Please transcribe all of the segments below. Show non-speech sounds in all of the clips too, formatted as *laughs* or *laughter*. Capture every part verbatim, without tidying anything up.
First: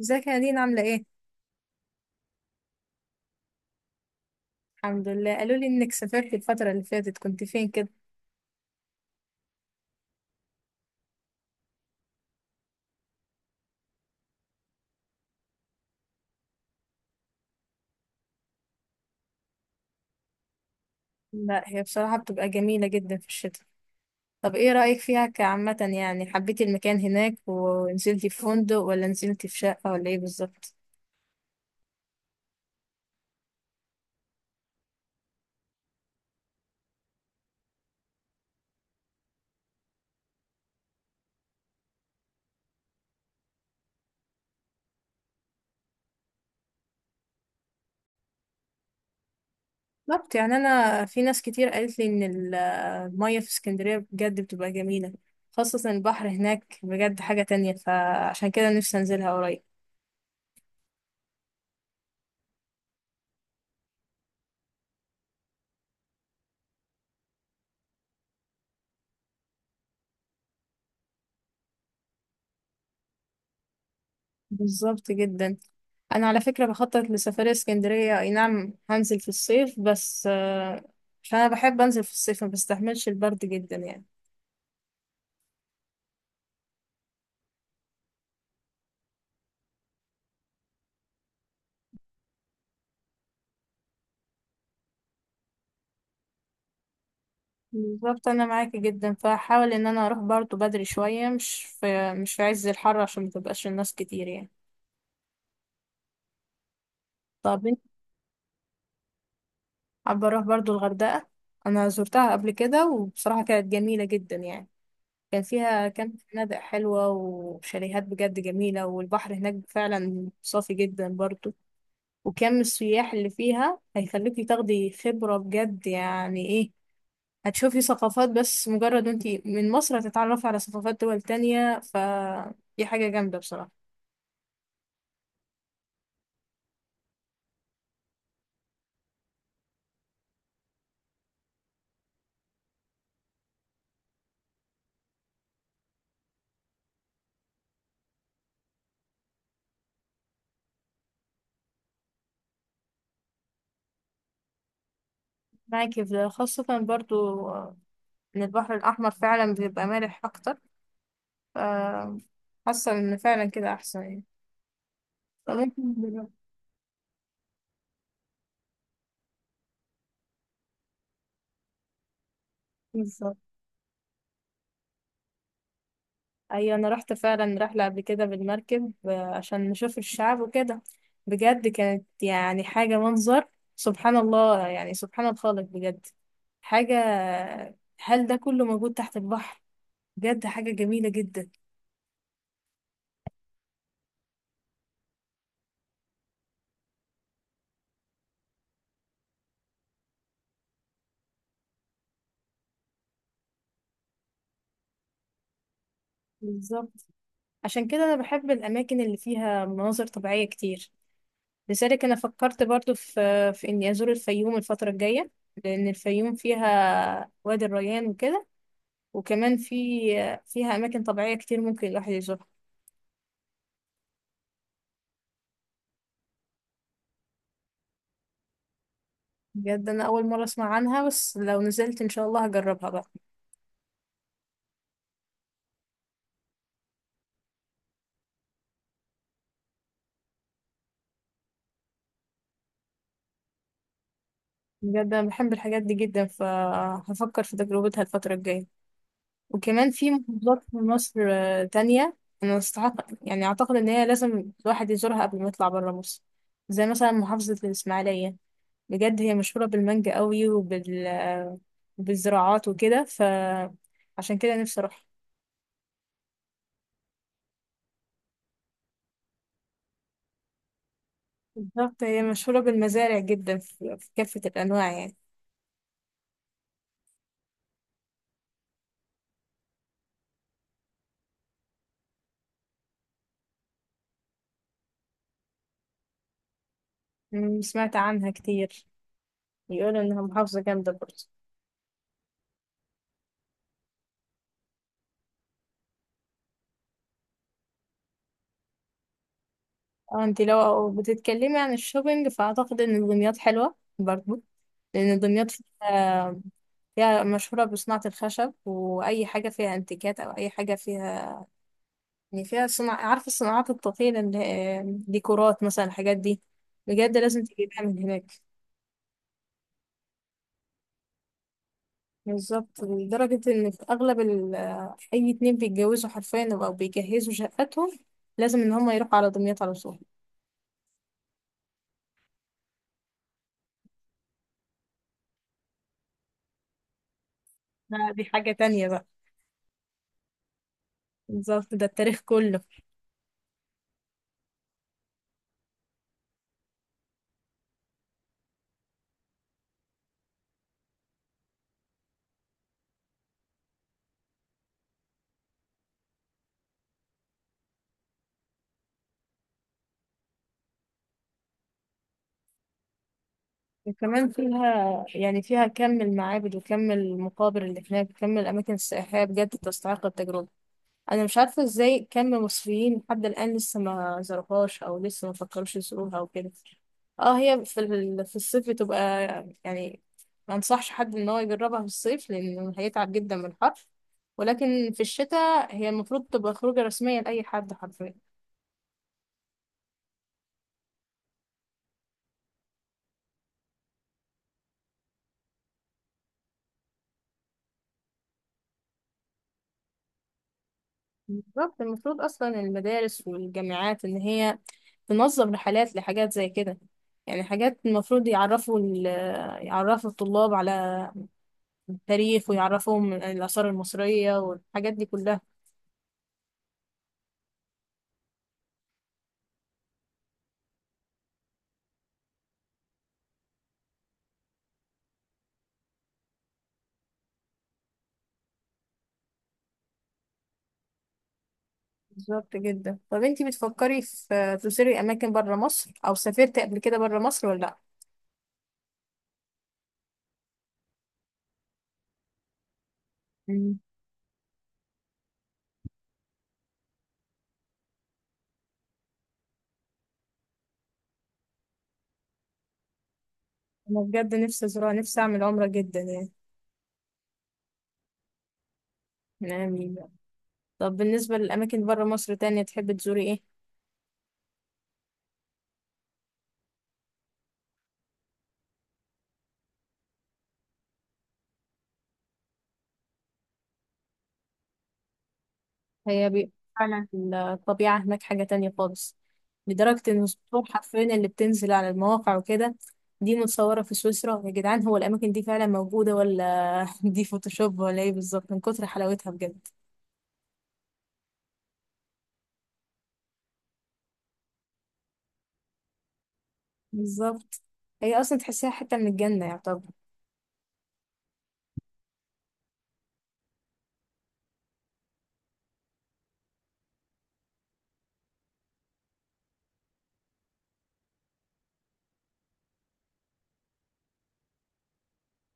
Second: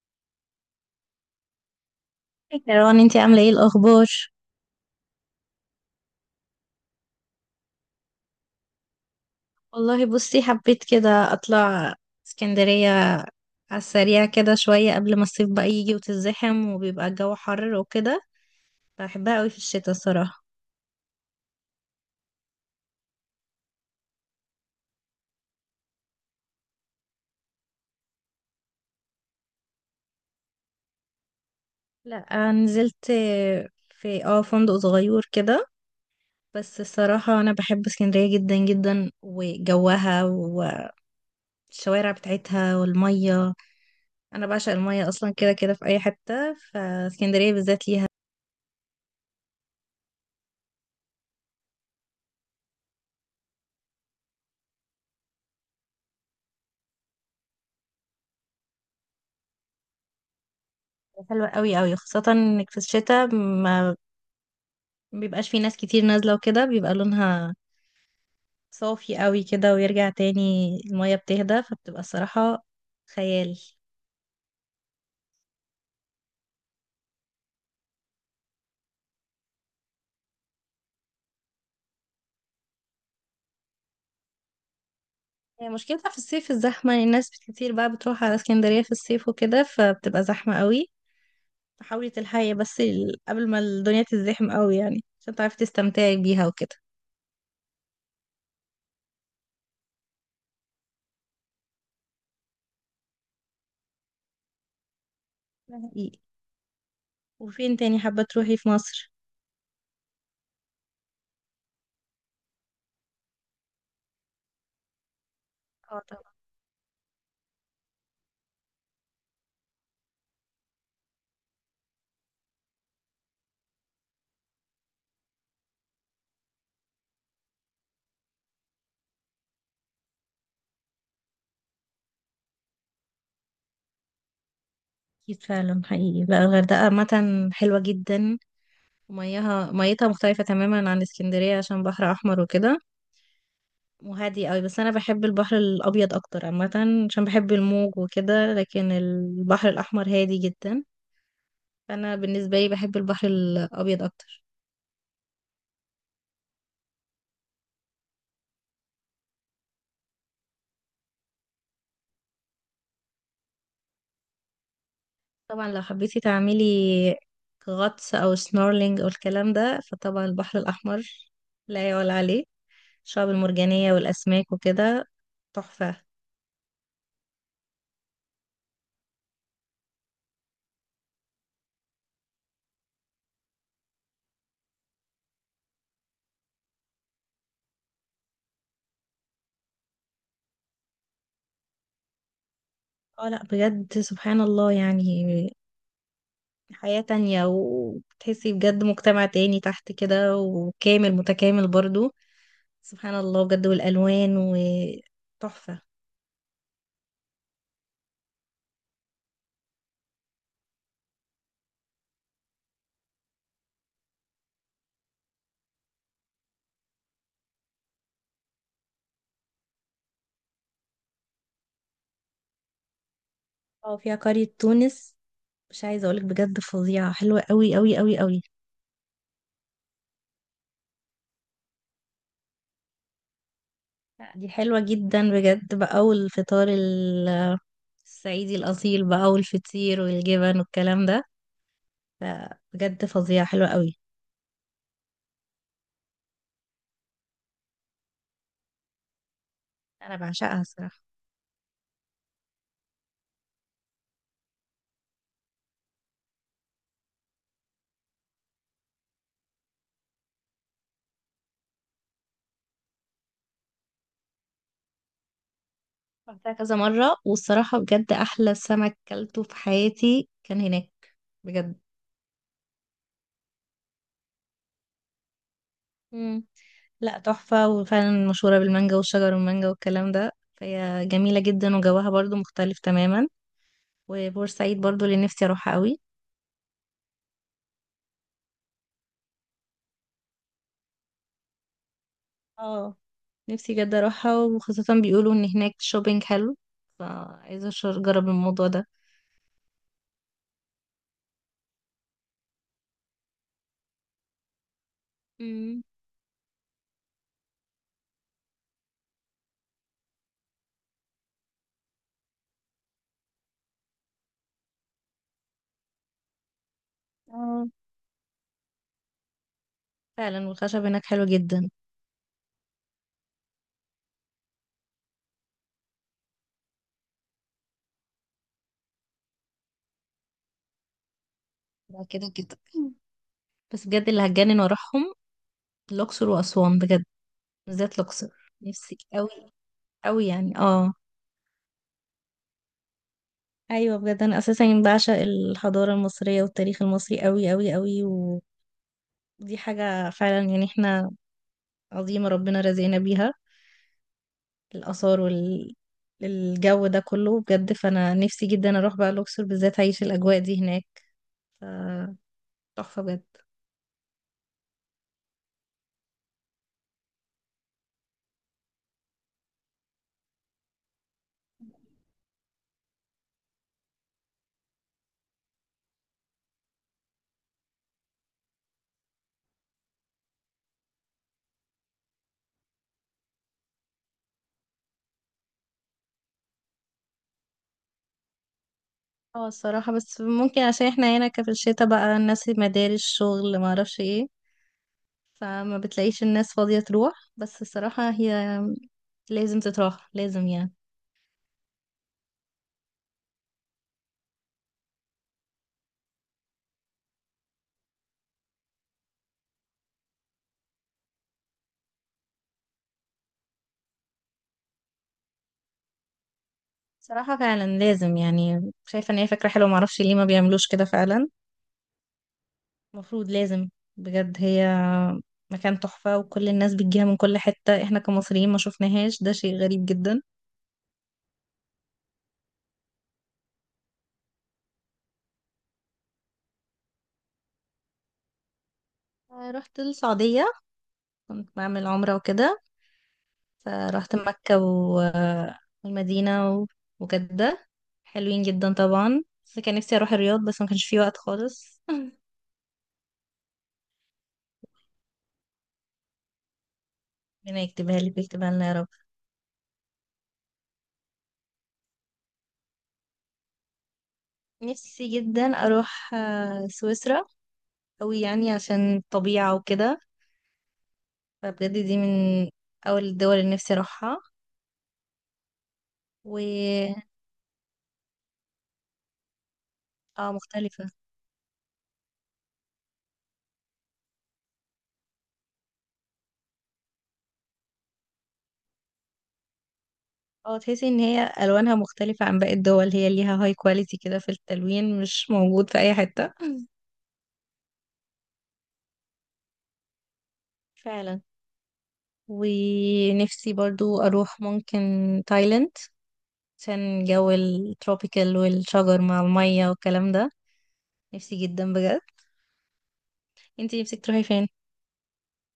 ازيك يا دينا عاملة ايه؟ مروان انتي عاملة ايه الأخبار؟ الحمد لله قالوا لي انك سافرت الفترة اللي فاتت كنت فين كده؟ والله بصي حبيت كده أطلع اسكندرية، على السريع كده شوية قبل ما الصيف بقى يجي وتزحم وبيبقى الجو حر وكده. بحبها قوي في الشتاء الصراحة. لا هي بصراحة بتبقى جميلة جدا في الشتاء. طب ايه رأيك فيها كعامة؟ يعني حبيتي المكان هناك ونزلتي في فندق ولا نزلتي في شقة ولا ايه بالظبط؟ لا نزلت في اه فندق صغير كده. بس الصراحة أنا بحب اسكندرية جدا جدا، وجوها والشوارع بتاعتها والمية. أنا بعشق المية أصلا كده كده في أي حتة، فاسكندرية بالذات ليها بالظبط. يعني انا في ناس كتير قالت لي ان ال- المية في اسكندرية بجد بتبقى جميلة، خاصة البحر هناك بجد حاجة تانية، فعشان كده نفسي انزلها قريب. حلوة قوي قوي، خاصة انك في الشتاء ما مبيبقاش في ناس كتير نازلة وكده، بيبقى لونها صافي قوي كده، ويرجع تاني المية بتهدى فبتبقى الصراحة خيال. بالظبط جدا. انا على فكره بخطط لسفريه اسكندريه، اي نعم هنزل في الصيف بس آه، عشان انا بحب انزل في الصيف، ما بستحملش البرد جدا يعني. هي مشكلتها في الصيف الزحمة، يعني الناس كتير بقى بتروح على اسكندرية في الصيف وكده فبتبقى زحمة قوي. فحاولي تلحقي بس ال- قبل ما الدنيا تزدحم قوي يعني، عشان تعرفي تستمتعي بيها وكده. بالظبط، انا معاكي جدا، فحاول ان انا اروح برضه بدري شويه، مش في مش في عز الحر، عشان ما تبقاش الناس كتير يعني. ده حقيقي. طب وفين انت، تاني حابة تروحي في مصر؟ حابه اروح برضه الغردقه. انا زرتها قبل كده وبصراحه كانت جميله جدا يعني. كان فيها اه كام طبعا. فنادق حلوه وشاليهات بجد جميله، والبحر هناك فعلا صافي جدا برضه. وكم السياح اللي فيها هيخليكي تاخدي خبرة بجد، يعني ايه، هتشوفي ثقافات. بس مجرد انتي من مصر هتتعرفي على ثقافات دول تانية، فدي حاجة جامدة بصراحة. أكيد فعلا حقيقي، لا الغردقة عامة حلوة جدا، ومياها ميتها مختلفة تماما عن اسكندرية عشان بحر أحمر وكده، وهادي قوي. بس انا بحب البحر الابيض اكتر عامه، عشان بحب الموج وكده، لكن البحر الاحمر هادي جدا، فانا بالنسبه لي بحب البحر الابيض اكتر. معاكي في ده خاصة برضو، آه، ان البحر الأحمر فعلا بيبقى مالح أكتر. ف- حاسة ان فعلا كده أحسن يعني. طبعا لو فممكن حبيتي دلوقتي- تعملي غطس او سنورلينج او الكلام ده فطبعا البحر الاحمر لا يعلى عليه. الشعاب بالظبط. المرجانيه والاسماك وكده تحفه. ايوه انا رحت فعلا رحله قبل كده بالمركب، آه، عشان نشوف الشعاب وكده. بجد كانت يعني حاجه، منظر، سبحان الله، يعني سبحان الخالق بجد. حاجه، هل ده كله موجود تحت البحر؟ بجد حاجه جميله جدا. اه لا بجد سبحان الله يعني، حياه تانية وبتحسي بجد مجتمع تاني تحت كده وكامل متكامل برضو، سبحان الله بجد، والألوان وتحفة. بالظبط. عشان كده انا بحب الاماكن اللي فيها مناظر طبيعيه كتير. لذلك انا فكرت برضو في في اني ازور الفيوم الفتره الجايه، لان الفيوم فيها وادي الريان وكده. وكمان في، فيها اماكن طبيعيه كتير ممكن الواحد يزورها. اه فيها قرية تونس، مش عايزة أقولك بجد فظيعة، حلوة قوي قوي قوي قوي. بجد انا اول مره اسمع عنها، بس لو نزلت ان شاء الله هجربها بقى. لا، دي حلوة جدا بجد بقى، والفطار ال- الصعيدي الأصيل بقى، والفطير والجبن والكلام ده، لا، بجد فظيعة حلوة قوي. بجد انا بحب الحاجات دي جدا، فهفكر في تجربتها الفتره الجايه. وكمان في أنا بعشقها محافظات في الصراحة. مصر آه، تانية. انا استحق، يعني اعتقد ان هي لازم الواحد يزورها قبل ما يطلع برا مصر، زي مثلا محافظه الاسماعيليه. بجد هي مشهوره بالمانجا قوي، وبال آه، بالزراعات وكده، فعشان كده نفسي اروحها. رحتها كذا مرة، والصراحة بجد أحلى سمك كلته في حياتي كان هناك، بجد. بالظبط هي مشهوره بالمزارع جدا، في في كافه الانواع يعني. مم. لا تحفة، وفعلا مشهورة بالمانجا والشجر والمانجا والكلام ده، فهي جميلة جدا وجوها برضو مختلف تماما. وبورسعيد برضو اللي نفسي اروحها قوي. أمم، سمعت عنها كتير. يقولوا انها محافظة جامدة برضه. اه، نفسي جدا اروحها، وخاصة بيقولوا ان هناك شوبينج حلو، فعايزة أش- اجرب الموضوع ده. اه انت لو بتتكلمي عن الشوبينج، فاعتقد ان دمياط حلوة برضه. لان دمياط مم. فيها، فيها مشهورة بصناعة الخشب، واي حاجة فيها انتيكات او اي حاجة فيها، يعني فيها صناعة، عارفة الصناعات الطفيلة اللي هي ديكورات مثلا، الحاجات دي بجد لازم اه تجيبها من هناك. فعلا، والخشب هناك حلو جدا. بالظبط، لدرجة ان في اغلب ال... اي اتنين بيتجوزوا حرفيا او بيجهزوا شقتهم، لازم ان هم يروحوا على دمياط على طول. ده كده كده. بس بجد اللي هتجنن واروحهم الاقصر واسوان بجد، بالذات لا، دي الاقصر. حاجة تانية نفسي بقى. قوي قوي يعني، اه. بالظبط، ده التاريخ كله. ايوه بجد، انا اساسا بعشق الحضاره المصريه والتاريخ المصري قوي قوي قوي، ودي حاجه فعلا يعني، احنا عظيمه ربنا رزقنا بيها، الاثار وال الجو ده كله بجد. فانا نفسي جدا اروح بقى الاقصر بالذات، اعيش الاجواء دي هناك، ف- تحفه بجد. وكمان فيها يعني فيها كم المعابد وكم المقابر اللي هناك وكم الأماكن السياحية، بجد تستحق التجربة. أنا مش عارفة إزاي كم مصريين لحد الآن لسه ما زاروهاش، أو لسه ما فكروش يزوروها أو كده. اه هي في ال- في الصيف بتبقى يعني، ما انصحش حد ان هو يجربها في الصيف لانه هيتعب جدا من الحر. ولكن في الشتاء هي المفروض تبقى خروجة رسمية لأي حد حرفيا. اه الصراحه، بس ممكن عشان احنا هنا كفي الشتا بقى الناس مدارس شغل ما اعرفش ايه، فما بتلاقيش الناس فاضيه تروح. بس الصراحه هي لازم تتراح لازم يعني. بالظبط، المفروض اصلا المدارس والجامعات ان هي تنظم رحلات لحاجات زي كده. يعني حاجات المفروض يعرفوا ال- يعرفوا الطلاب على التاريخ، ويعرفوهم الآثار المصرية والحاجات دي كلها. صراحة فعلا لازم يعني، شايفة ان هي فكرة حلوة، معرفش ليه ما بيعملوش كده فعلا، المفروض لازم. بجد هي مكان تحفة، وكل الناس بتجيها من كل حتة، احنا كمصريين ما شوفناهاش، ده شيء غريب جدا. بالظبط جدا. طب انتي بتفكري في تزوري اماكن بره مصر، او سافرتي قبل كده بره مصر ولا لا؟ آه، رحت السعودية، كنت بعمل عمرة وكده، مم. فرحت مكة و- والمدينة و- وجدة، حلوين جدا طبعا. بس كان نفسي اروح الرياض بس ما كانش في وقت خالص *laughs* انا بجد نفسي ازورها، نفسي اعمل عمرة جدا يعني، ربنا يكتبها لي ويكتبها لنا يا رب. من أيامي. طب بالنسبة للاماكن بره مصر تانية، تحبي تزوري ايه؟ نفسي جدا اروح آه، سويسرا أوي يعني، عشان الطبيعة وكده، فبجد دي من أول الدول اللي نفسي أروحها. هي و بي... فعلا الطبيعة هناك حاجة تانية خالص، لدرجة إن اه الصور مختلفة. حرفيا اللي بتنزل على المواقع وكده، دي متصورة في سويسرا يا جدعان، هو الأماكن دي فعلا موجودة، ولا *laughs* دي فوتوشوب ولا إيه بالظبط، من كتر حلاوتها بجد. اه تحسي إن هي ألوانها مختلفة عن باقي الدول، هي ليها هاي كواليتي كده في التلوين مش موجود في أي حتة. بالظبط، هي أصلا تحسيها حتة من الجنة يعتبر. فعلا. ونفسي برضو أروح ممكن تايلاند، عشان جو التروبيكال والشجر مع المية والكلام ده، نفسي جدا بجد. انتي نفسك تروحي فين؟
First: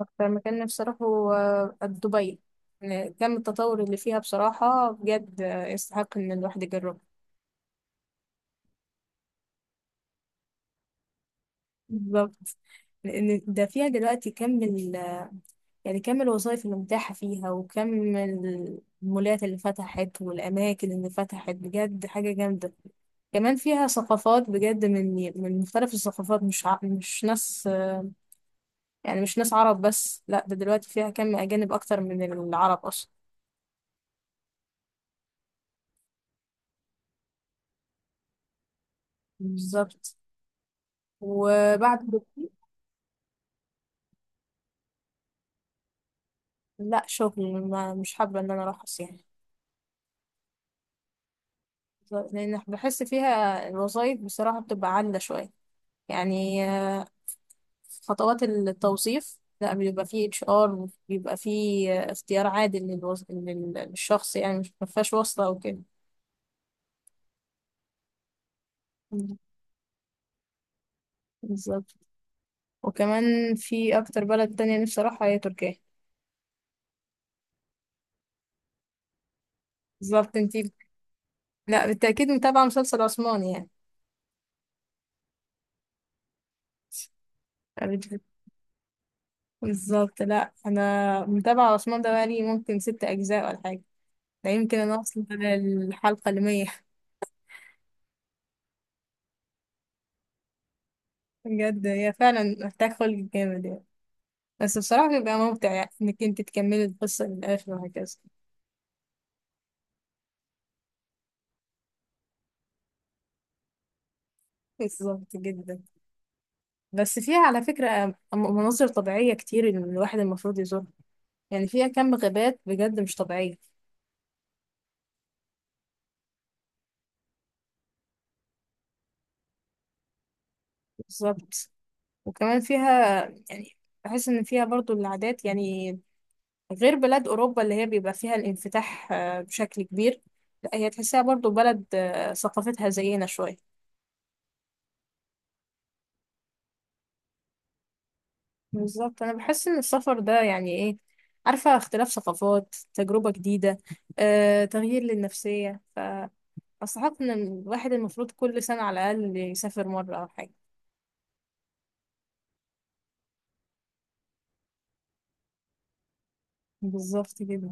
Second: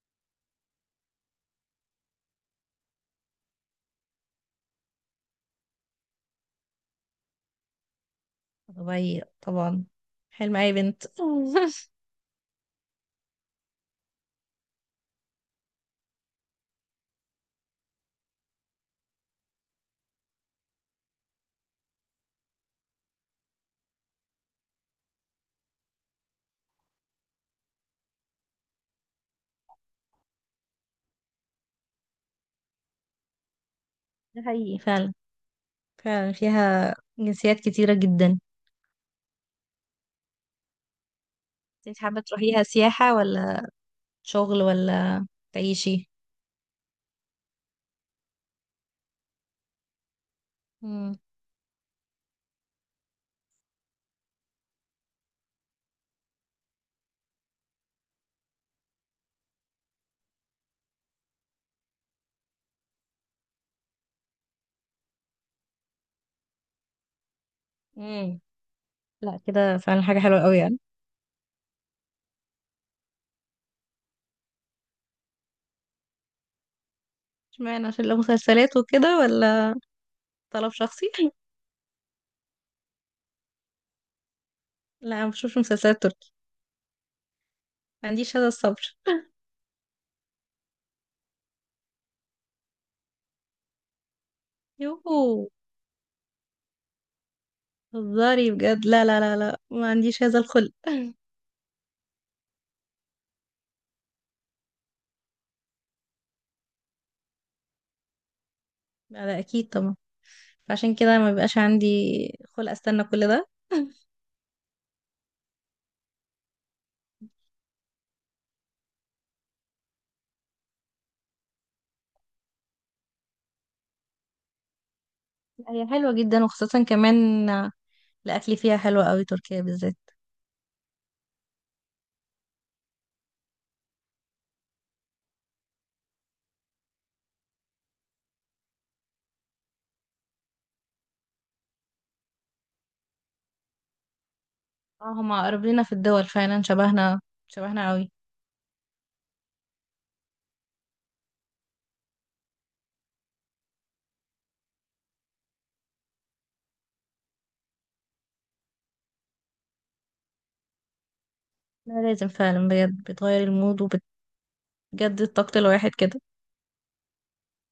أكتر مكان نفسي أروحه، آه، دبي. يعني كم التطور اللي فيها بصراحة بجد، آه، يستحق إن الواحد يجربه. دبي طبعا حلم أي بنت *laughs* بالظبط، لأن ده فيها دلوقتي كم ال، يعني كم الوظائف اللي متاحة فيها، وكم المولات اللي فتحت والأماكن اللي فتحت، بجد حاجة جامدة. كمان فيها ثقافات بجد، من من مختلف الثقافات، مش ع... مش ناس، يعني مش ناس عرب بس، لا ده دلوقتي فيها كم أجانب أكتر من العرب أصلا. ده حقيقي فعلا، فعلا فيها جنسيات كتيرة جدا. بالظبط. انت وبعد، حابة تروحيها سياحة ولا شغل ولا تعيشي؟ لا شغل ما، مش حابة إن أنا أروح يعني. مم. لأن بحس فيها الوظائف بصراحة بتبقى عالية شوية، يعني آه، خطوات التوظيف، لا بيبقى فيه اتش ار، بيبقى فيه آه، اختيار عادل للوظ... لل- للشخص، يعني مش مفيهاش واسطة او كده. مم. مم. لا كده فعلا حاجة حلوة قوي يعني. بالظبط. وكمان في اكتر بلد تانية نفسي اروحها هي تركيا. اشمعنى، عشان لو مسلسلات وكده ولا بالظبط انتي. طلب شخصي؟ *laughs* لا بالتأكيد، متابعة مسلسل عثماني يعني. لا ما بشوفش مسلسلات تركي، ما بت- عنديش هذا الصبر. بالظبط. لا انا متابعة عثمان ده بقالي ممكن ست اجزاء ولا حاجة، ده يمكن انا اوصل يوهو، على الحلقة المية *laughs* هزاري بجد، لا لا لا لا ما عنديش هذا الخلق. بجد هي فعلا محتاج خلق جامد يعني، بس بصراحة بيبقى ممتع يعني انك انت تكملي القصة للآخر وهكذا. لا لا اكيد طبعا، فعشان كده ما بيبقاش عندي خلق استنى كل ده. بالظبط جدا. بس فيها على فكرة م- مناظر طبيعية كتير، إن الواحد المفروض يزورها. يعني فيها كم غابات بجد مش طبيعية. *laughs* هي حلوة جدا، وخاصة كمان الأكل فيها حلو قوي تركيا بالذات. بالظبط. وكمان فيها يعني، بحس ان فيها برضو العادات يعني، غير بلاد اوروبا اللي هي بيبقى فيها الانفتاح آه، بشكل كبير. لا هي تحسها برضو بلد آه، ثقافتها زينا شوية. اه هما قريبينا في الدول، فعلا شبهنا شبهنا قوي. بالظبط، انا بحس ان السفر ده يعني ايه، عارفه اختلاف ثقافات، تجربه جديده، آه، تغيير للنفسيه، فاستحق ان الواحد المفروض كل سنه على الاقل يسافر مره او حاجه. لا لازم فعلا بجد، بتغير المود وبتجدد طاقة الواحد كده. بالظبط كده.